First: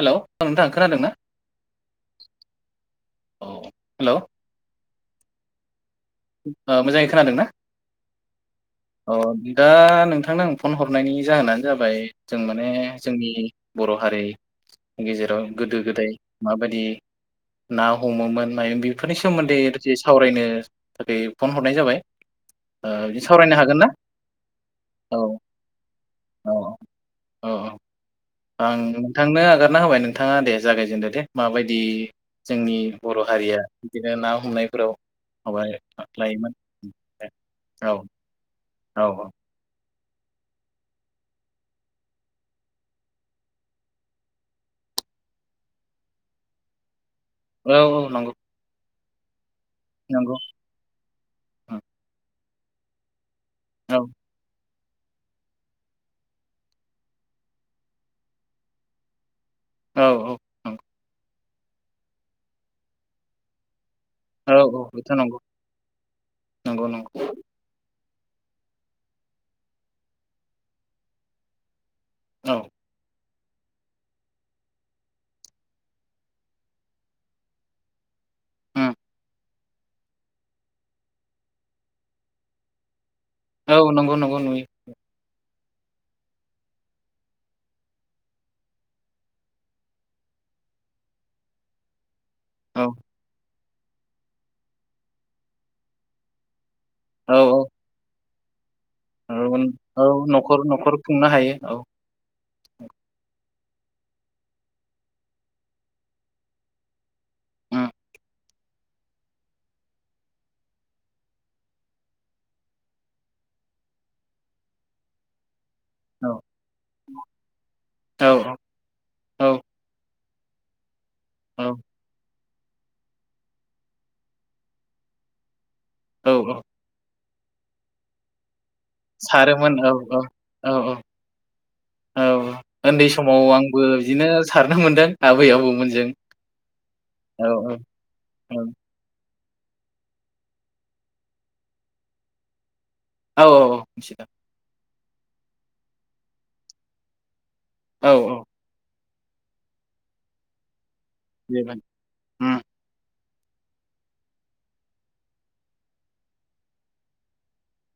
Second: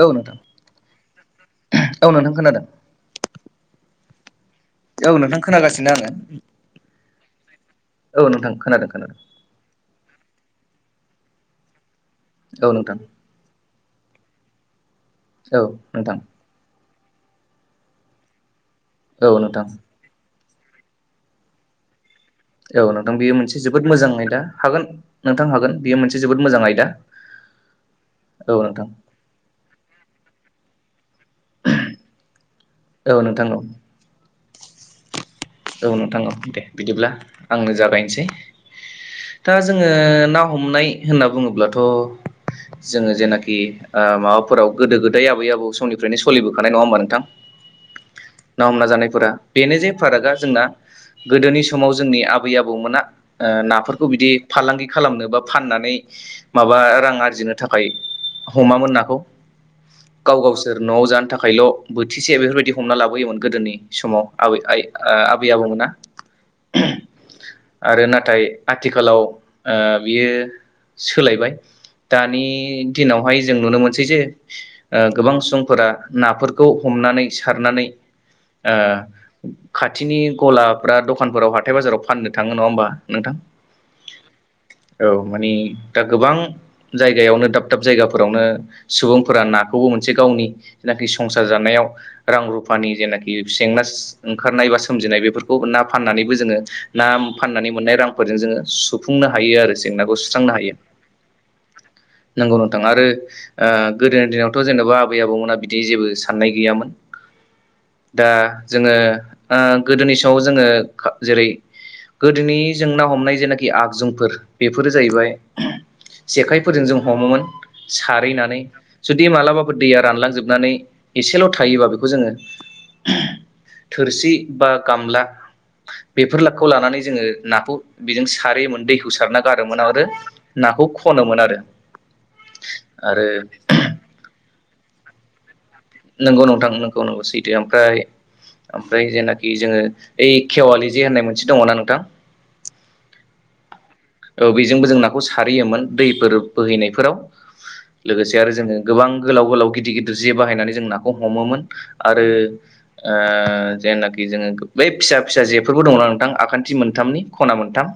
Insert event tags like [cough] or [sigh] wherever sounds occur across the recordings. Hello ओं नोंथां खोनादोंना औ नोंथां खोनादों औ हेल' औ नोंथां खोनागासिनो आङो ओ मोजाङै खोनादोंना औ नोंथां खोनादों अ खोनादों दा नोंथांनो आं फन हरनायनि जाहोनानो जाबाय जों माने औ नोंथां जोंनि बर हारि गेजेराव औ गोदो गोदाय नोंथां माबायदि ना हमोमोन फ्राय बेफोरनि औ सोमोन्दै नोंथां दसे सावरायनो थाखाय फन हरनाय जाबाय औ ओ नोंथां बिदि बेयो सावरायनो मोनसे हागोन ना जोबोद मोजां आयदा हागोन औ नोंथां हागोन बेयो मोनसे जोबोद औ मोजां आयदा औ औ औ आं नोंथां नोंथांनो आगारना होबाय नोंथाङा दे जागायजेनदो दे माबायदि जोंनि औ बर' नोंथां औ हारिया बिदिनो ना हमनायफोराव माबा औ नोंथां औ लायोमोन दे बिदिब्ला आंनो औ जागायनोसै औ दा जों आङो ना हमनाय होनना बुङोब्लाथ' जोङो जेनाखि ओ माबाफोराव गोदो गोदाय आबै आबौ समनिफ्रायनो सोलिबोखानाय नङा होमबा नोंथां औ औ नंगौ फोरा बेनो जे फारागआ नंगौ जोंना गोदोनि औ समाव जोंनि आबै आबौमोना ओ औ नाफोरखौ बिदि फालांगि खालामनो बा फाननानै माबा रां आरजिनो थाखाय हमामोन नाखौ औ गाव गावसोर नआव जानो थाखायल बोथिसे बेफोरबायदि हमना लाबोयोमोन गोदोनि समाव औ आबै औ आइ ओ बेथ' नंगौ आबै आबौमोना नंगौ नंगौ आरो नाथाय आथिखालाव ओ बियो सोलायबाय दानि औ दिनाव बेहाय जों नुनो मोनसै जे ओ गोबां सुबुंफोरा नाफोरखौ हमनानै सारनानै ओ उम खाथिनि गलाफ्रा दखानफोराव हाथाय बाजाराव फाननो थाङो नङा होमबा नोंथां औ नंगौ नंगौ नुयो औ माने दा गोबां जायगायावनो दाब दाब जायगाफोरावनो सुबुंफोरा नाखौबो मोनसे गावनि जेनाखि संसार जानायाव रां औ रुफानि जेनाखि जेंनास ओंखारनाय बा सोमजिनाय बेफोरखौ ना फाननानैबो जोङो ना औ फाननानै मोननाय रांफोरजों जोङो सु फुंनो औ हायो आरो औ जेंनाखौ सुस्रांनो न'खर हायो न'खर खुंनो हायो औ नोंगौ नोंथां आरो ओ गोदोनि दिनावथ' जेनबा आबै आबौमोना बिदि जेबो साननाय गैयामोन उम दा जोङो ओ गोदोनि समाव जोङो जेरै गोदोनि जों ना हमनाय जेनाखि आगजुफोर बेफोरो जाहैबाय औ जेखाइफोरजों जों हमोमोन औ औ सारहैनानै जुदि औ मालाबाफोर दैया रानलांजोब नानै एसेल' औ थायोबा बेखौ जोङो थोरसि बा गामला औ औ बेफोरखौ लानानै जोङो नाखौ बेजों सारहैयोमोन। दैखौ सारना सारोमोन गारोमोन औ आरो औ औ नाखौ औ खनोमोन आरो। औ ओन्दै आरो समाव आंबो बिदिनो सारनो मोनदों आबै आबौ नोंगौ नोंथां नोंगौ नोंगौ सैथो ओमफ्राय औ ओमफ्राय जेना खि जोंङो ओइ खेवालि जे होननाय मोनसे दङना नोंथां? औ औ औ। मिथिदों औ बेजोंबो जों नाखौ सारहैयोमोन दैफोर बोहैनायफोराव औ लोगोसे औ आरो जोङो। गोबां गोलाव गोलाव गिदिर गिदिर जे बाहायनानै जों नाखौ हमोमोन बेबाय आरो औ ओह जेनाखि जोङो बै फिसा फिसा जेफोरबो दंना नोंथां आखान्थि मोनथामनि ख'ना मोनथाम।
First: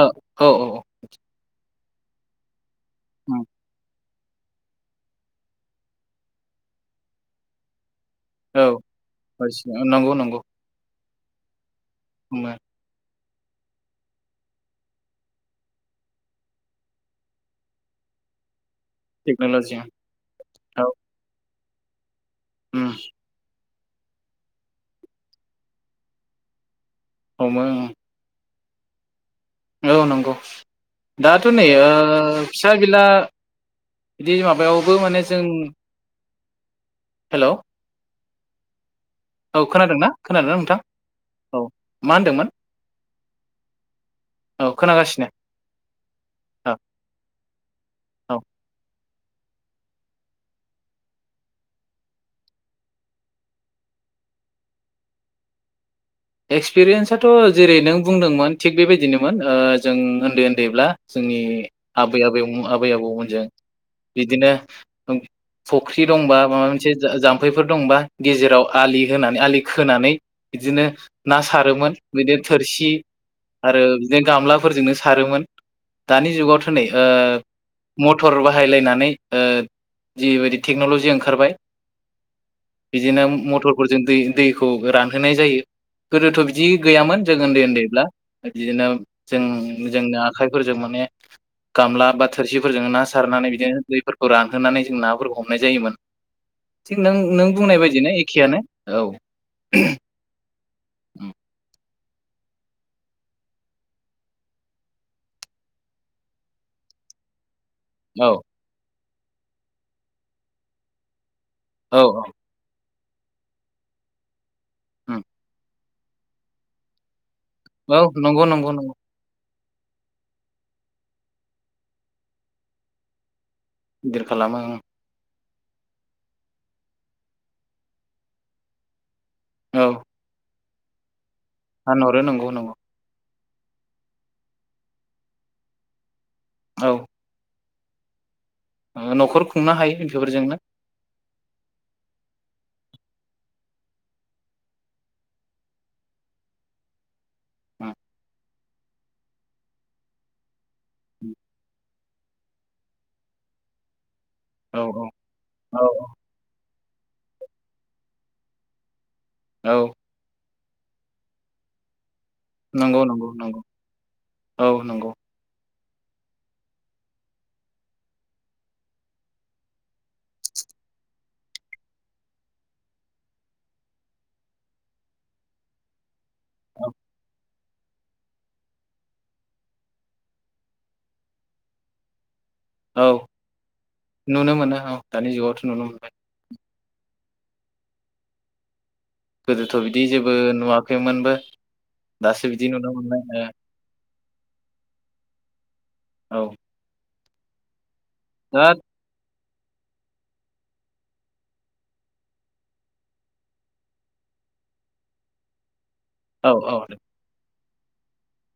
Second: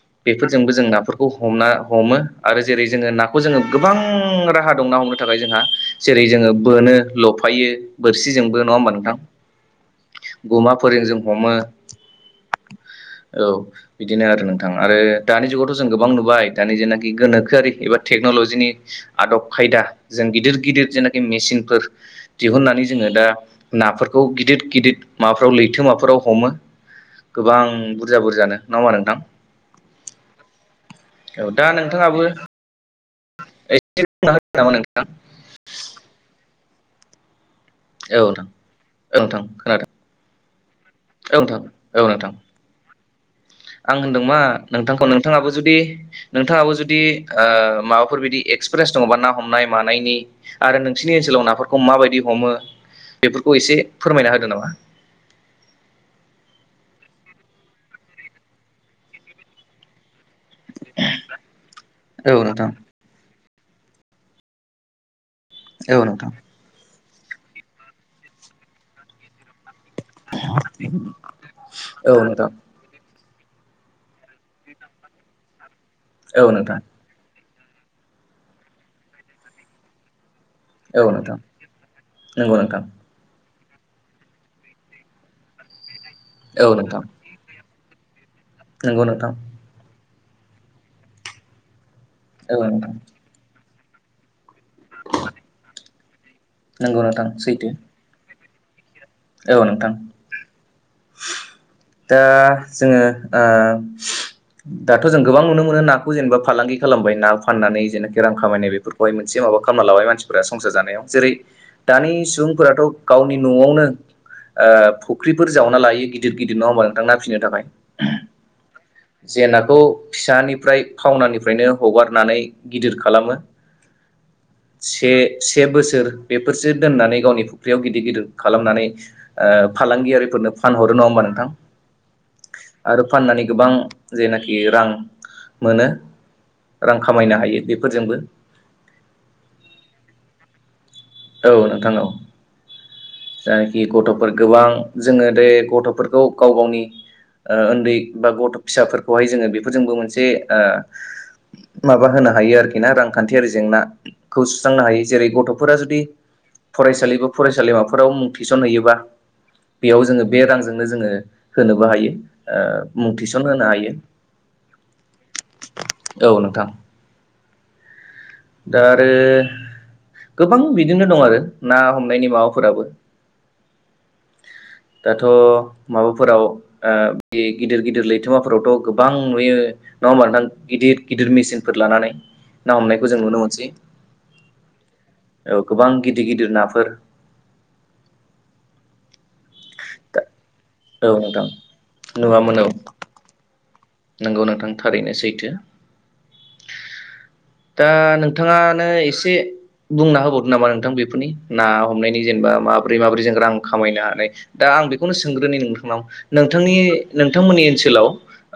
औ औ बेफोरजोंबो औ जों नाफोरखौ हमना हमो आरो जेरै जोङो नाखौ उम जोङो गोबां बां राहा दं ना हमनो थाखाय जोंहा जेरै जोङो बोनो, लफायो बोरसिजोंबो औ नङा होमबा नोंथां बायदिसिना गुमा फोरजों जों हमो। हमो औ बिदिनो आरो नोंथां आरो दानि जुगावथ' जों गोबां नुबाय दानि जेनाखि गोनोखोआरि एबा टेक्नलजिनि आदब टेक्न'ल'जि खायदा जों गिदिर औ गिदिर जेनाखि मेसिनफोर दिहुननानै उम जोङो दा नाफोरखौ गिदिर गिदिर माबाफ्राव लैथोमाफोराव हमो गोबां हमो बुरजा बुरजानो। नङा होमबा नोंथां? औ नंगौ दाथ' औ नै दा ओह नोंथाङाबो फिसा बिला एसे बुंना बिदि होदो नामा माबायावबो नोंथां माने जों, हेल'। औ नोंथां। औ खोनादों ना खोनादोंना नोंथां? औ नोंथां औ मा नोंथां। होनदोंमोन [inaudible] आं होनदों मा औ नोंथांखौ खोनागासिनो नोंथाङाबो जुदि नोंथाङाबो औ जुदि ओह माबाफोर औ बिदि एक्सपि येन्स दङ'बा ना हमनाय मानायनि आरो नोंसिनि ओनसोलाव नाफोरखौ माबायदि हमो। बेफोरखौ एसे फोरमायना होदो नामा? एक्सपिरियेन्साथ' जेरै नों बुंदोंमोन थिक बेबायदिनोमोन ओह जों। उन्दै उन्दैब्ला जोंनि आबै औ आबै नोंथां आबै आबौमोनजों। बिदिनो औ फुख्रि नोंथां दंबा माबा मोनसे जाम्फैफोर दंबा गेजेराव आलि होनानै आलि खोनानै बिदिनो ना सारोमोन औ बिदि नोंथां थोरसि आरो बिदिनो गामलाफोरजोंनो सारोमोन। दानि औ जुगावथ' नोंथां नै ओह मटर बाहायलायनानै ओ जिबायदि औ टेक्नलजि नोंथां ओंखारबाय नंगौ नोंथां बिदिनो मथर फोरजों दै दैखौ रानहोनाय जायो गोदोथ' बिदि औ नोंथां गैयामोन जों ओन्दै ओन्दैब्ला। बिदिनो नंगौ नोंथां जों जोंनो आखाइफोरजों माने गामला बा औ थोरसिफोरजों नोंथां ना सारनानै बिदिनो दैफोरखौ रानहोनानै जों नाफोरखौ हमनाय जायोमोन। नंगौ थिक नों नोंथां नों सैथो बुंनाय बायदिनो एखेआनो औ। उम। दा जोङो ओ दाथ' जों गोबां नुनो मोनो नाखौ जेनेबा फालांगि खालामबाय ना फाननानै जेनाखि औ रां खामायनाय बेफोरखौहाय मोनसे माबा खालामना लाबाय मानसिफोरा संसार जानायाव जेरै औ दानि सुबुंफोराथ' गावनि न'आवनो ओ उम फख्रिफोर जावना लायो गिदिर गिदिर नङा होमबा नोंथां ना फिसिनो थाखाय औ नंगौ नंगौ नंगौ। जे नाखौ फिसानिफ्राय फावनानिफ्रायनो हगारनानै गिदिर खालामो। गिदिर खालामो औ। से से बोसोर बेफोरसो दोननानै गावनि फुख्रियाव गिदिर गिदिर खालामनानै ओ औ फालांगियारिफोरनो फानहरो नङा होमबा नोंथां? फानहरो नंगौ नंगौ। आरो फाननानै गोबां जेनाखि रां मोनो रां खामायनो हायो बिफ फोरजोंबो अ न'खर खुंनो हायो इफोर जोंनो औ नोंथां औ। जायखि गथ'फोर गोबां जोङो दे गथ'फोरखौ गाव गावनि ओ ओन्दै बेफोरजोंनो बा गथ' फिसाफोरखौहाय जोङो बेफोरजोंबो मोनसे ओ उम माबा होनो हायो आरोखि ना रांखान्थियारि जेंनाखौ औ सुस्रांनो हायो जेरै गथ'फोरा औ जुदि फरायसालिबो फरायसालिमाफोराव मुं थिसनहैयोबा औ बेयाव जोङो बे रांजो जोंनो जो‌‌ङो होनोबो हायो। नंगौ ओ मुं नंगौ थिसन नंगौ होनो हायो औ नंगौ औ नोंथां। दा आरो गोबां बिदिनो दं आरो ना हमनायनि माबाफोराबो दाथ' माबाफोराव औ ओ बेग गिदिर गिदिर लैथोमाफोरावथ' गोबां नुयो नङा होमबा नोंथां गिदिर गिदिर मेचिनफोर लानानै ना औ हमनायखौ जों नुनो मोनसै नुनो मोनो औ दानि औ जुगावथ' नुनो गोबां मोनबाय गिदिर गिदिर नाफोर गोदोथ' बिदि जेबो औ नुवाखैमोनबो नोंथां दासो बिदि नुनो मोनबाय ओ नोंगौ नोंथां थारैनो सैथो। औ दा दा नोंथाङानो एसे बुंना होबावदो नामा नोंथां बेफोरनि ना हमनायनि जेनेबा माब्रै माबोरै जों रां खामायनो हानाय दा आं बेखौनो सोंग्रोनि नोंथांनाव औ नोंथांनि औ नोंथांमोननि ओनसोलाव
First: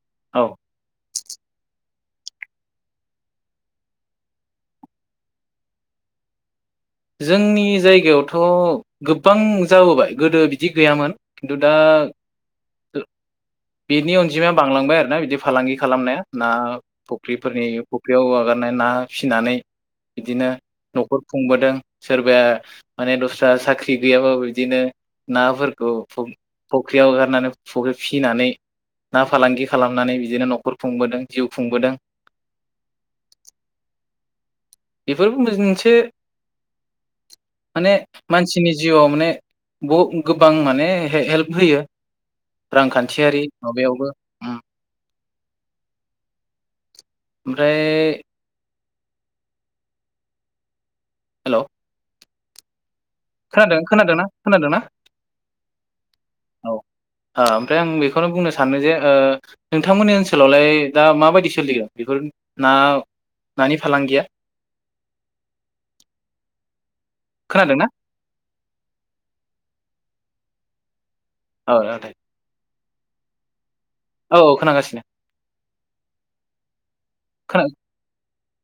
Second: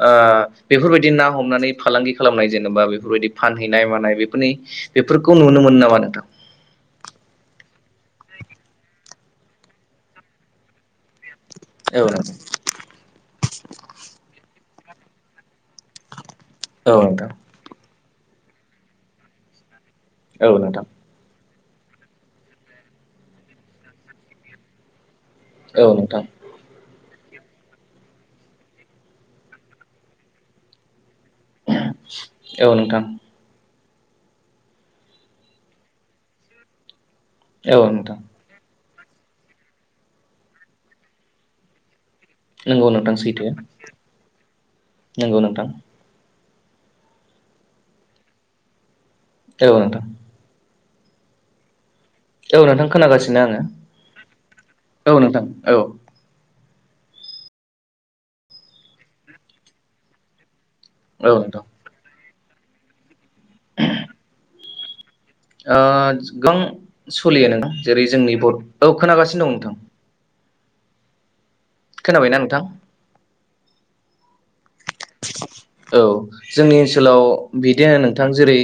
ओ औ बेफोरबायदि ना हमनानै फालांगि खालामनाय जेनेबा बेफोरबायदि फानहैनाय मानाय बेफोरनि बेफोरखौ नुनो मोनो नामा नोंथां? जोंनि जायगायावथ' गोबां जाबोबाय गोदो बिदि गैयामोन। खिन्थु दा औ नोंथां गो बेनि अन्जिमाया बांलांबाय आरो ना बिदि फालांगि खालामनाया ना औ नोंथां फुख्रिफोरनि फख्रियाव आगारनाय ना फिसिनानै बिदिनो न'खर खुंबोदों। सोरबाया माने दस्रा साख्रि गैयाबा बिदिनो औ नाफोरखौ नोंथां फख फख ख्रियाव हगारनानै फुख्रि फिसिनानै ना फालांगि खालामनानै बिदिनो न'खर खुंबोदों। जिउ खुंबोदों औ नोंथां। बेफोरबो [unintelligible] से औ माने नोंथां मानसिनिज जिउआव माने बहु गोबां माने हे-हेल्प होयो। नंगौ नोंथां रांखान्थियारि सैथो माबायावबो उम नंगौ नोंथां ओमफ्राय औ नोंथां। हेल' औ नोंथां खोनागासिनो आङो। खोनादों खोनादोंना खोनादोंना खोनादों? औ नोंथां औ। औ हो ओमफ्राय आं बेखौनो बुंनो सानो जे ओ नोंथांमोननि ओनसोलावलाय दा औ माबायदि नोंथां सोलियो बेफोर ना नानि फालांगिया? ओह [inaudible] सोलियो [inaudible] खोनादोंना जेरै जोंनि [inaudible] औ खोनागासिनो दं नोंथां। औ दे खोनाबायना‌ नोंथां? औ खोनागासिनो औ जोंनि ओनसोलाव खोना बिदिनो नोंथां जेरै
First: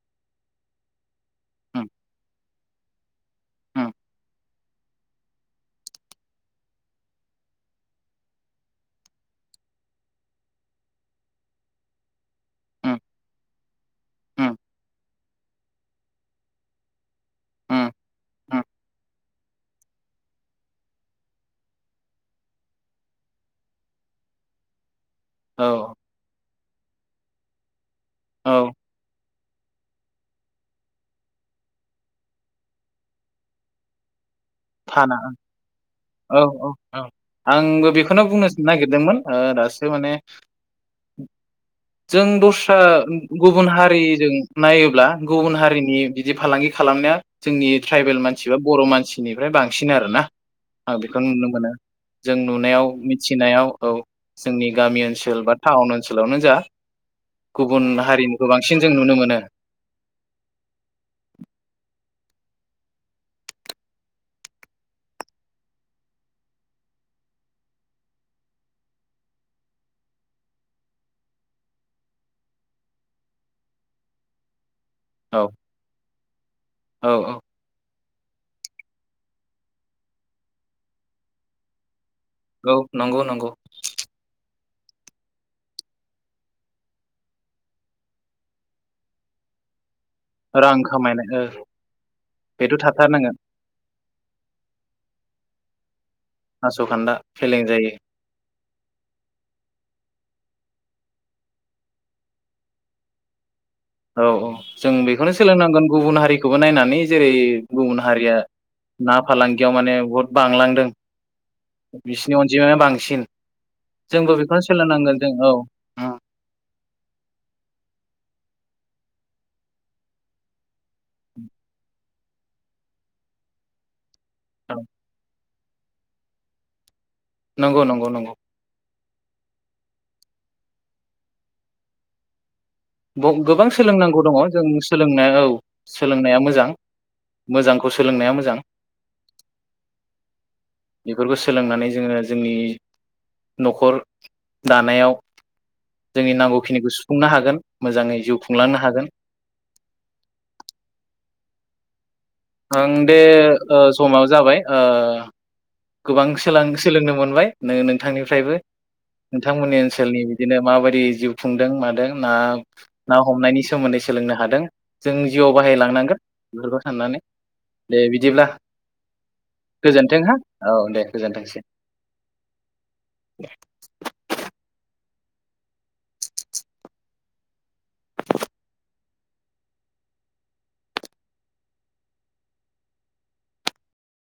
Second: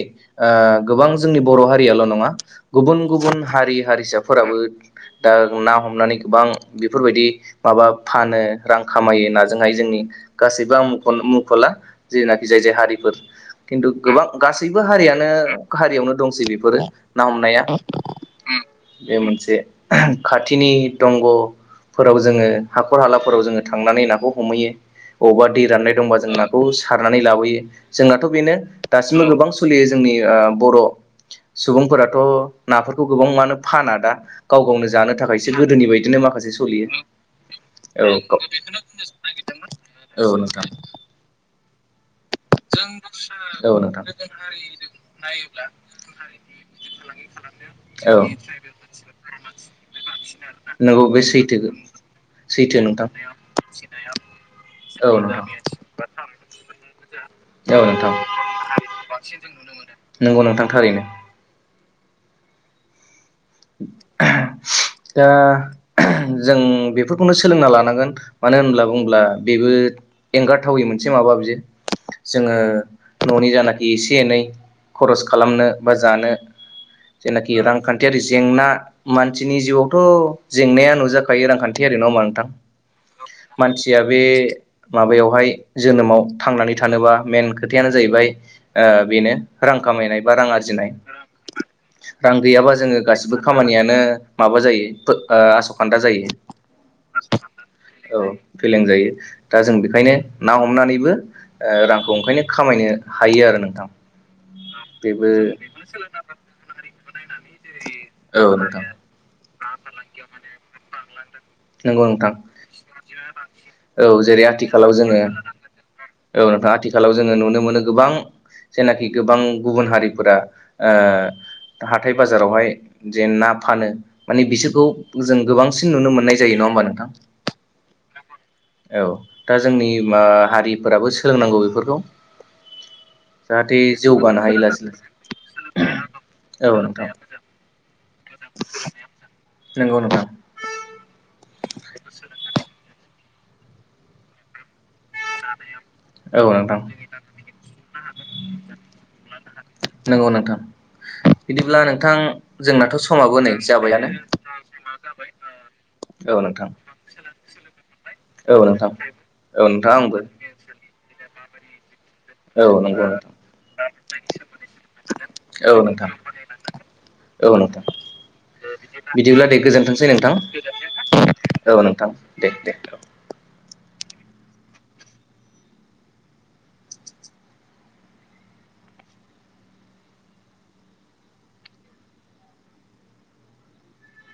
ओह गोबां जोंनि बर' उम हारियाल' नङा गुबुन गुबुन हारि उम हारिसाफोराबो दा ना हमनानै गोबां बेफोरबायदि माबा फानो रां खामायो नाजोंहाय नि गासैबो आं मुंखन मुंख'ला जेनाखि जाय जाय उम हारिफोर खिन्थु गोबां उम गासैबो हारियानो हारियावनो दंसै बेफोरो ना हमनाया उम उम बे मोनसे खाथिनि दंग' फोराव जोङो हाखर हालाफोराव जोङो थांनानै नाखौ हमहैयो। बबावबा दै राननाय औ दंबा जों नाखौ सारनानै लाबोयो जोंनाथ' बेनो औ दासिमबो गोबां सोलियो जोंनि ओ बर' सुबुंफोराथ' नाफोरखौ गोबां मानो फाना दा। गाव-गावनो फाना जानो थाखायसो गोदोनि बायदिनो औ माखासे औ औ सलियो। आंबो बेखौनो बुंनो नागिरदोंमोन दासो माने औ नोंथां जों दस्रा गुबुन औ नोंथां हारिजों नायोब्ला गुबुन हारिनि बिदि फालांगि खालाम नाया जोंनि ट्राइबेल मानसि बा बर' मानसिनिफ्राय बांसिन आरोना आं नंगौ बे बेखौनो नुनो सैथो मोनो जों सैथो नुनायाव नोंथां मिथिनायाव औ जोंनि गामि औ नोंथां ओनसोल बा टाउन ओनसोलावनो जा। औ गुबुन नोंथां हारिनिखौ बांसिन जों नुनो मोनो नंगौ नोंथां थारैनो [unintelligible] दा जों बेफोरखौनो सोलोंना लानांगोन मानो होनब्ला बुङोब्ला बेबो एंगारथावै मोनसे से माबा बियो जोङो न'नि जानाखि एसे एनै खरस औ खालामनो बा जानो औ औ जेनाखि रांखान्थियारि जेंना मानसिनि जिउआवथ' जेंनाया नुजाखायो रांखान्थियारि नङाहोमबा नों थां औ नंगौ नंगौ मानसिया बे माबायावहाय जोनोमाव थांनानै थानोबा मेन खोथायानो जाहैबाय बेनो रां। खामनाय बा रां आरजिनाय खामायनाय ओ रां गैयाबा बेथ' जोङो गासै थाथारनांगोन खामानियानो माबा जायो आस'खान्दा जायो। आस'खान्दा फेलें जायो औ फेलें जायो दा जों बेखायनो ना हमनानैबो ओ रांखौ ओंखायनो खामायनो हायो आरो नों औ-औ जों बेखौनो सोलोंनांगोन गुबुन हारिखौबो नायनानै जेरै गुबुन हारिया औ नोंथां ना फालांगियाव माने बहुत बांलांदों। नंगौ नोंथां बिसिनि अनजिमाया बांसिन औ जोंबो जेरै बेखौनो आथिखालाव सोलोंनांगोन जोङो जों औ। औ नोंथाङा आथिखालाव जोङो नुनो मोनो गोबां जेनाखि गोबां गुबुन हारिफोरा ओ हाथाय बाजारावहाय जे ना फानो माने बिसोरखौ जों गोबांसिन नुनो मोननाय जायो नङा होनबा नोंथां। नंगौ नंगौ नंगौ औ दा जोंनि मा हारिफोराबो सोलोंनांगौ बेफोरखौ। गोबां जाहाथे सोलोंनांगौ दङ जौगानो हायो जों लासै लासै सोलोंनाय औ सोलोंनाया मोजां। औ नोंथां मोजांखौ सोलोंनाया मोजां। नोंगौ‌ नोंथां। बेफोरखौ सोलोंनानै जोङो जोंनि न'खर दानायाव जोंनि औ नोंथां नांगौखिनिखौ सुफुंनो हागोन। मोजाङै जिउ खुंलांनो हागोन। नंगौ नोंथां बिदिब्ला नोंथां आं जोंनाथ' दे समाबो नै ओ जाबायानो समाव जाबाय ओ गोबां औ सोलां नोंथां सोलोंनो मोनबाय नो नों औ नोंथांनिफ्रायबो नोंथां औ नोंथांमोननि नोंथां आंबो ओनसोलनि बिदिनो माबायदि जिउ खुंदों मादों? ना औ नंगौ ना नोंथां हमनायनि सोमोन्दै सोलोंनो हादों जों जिउआव औ नोंथां बाहायलांनांगोन बेफोरखौ साननानै। औ नोंथां दे बिदिब्ला। बिदिब्ला दे गोजोनथोंसै गोजोन्थों हो नोंथां। औ दे गोजोनथोंसै औ नोंथां औ दे।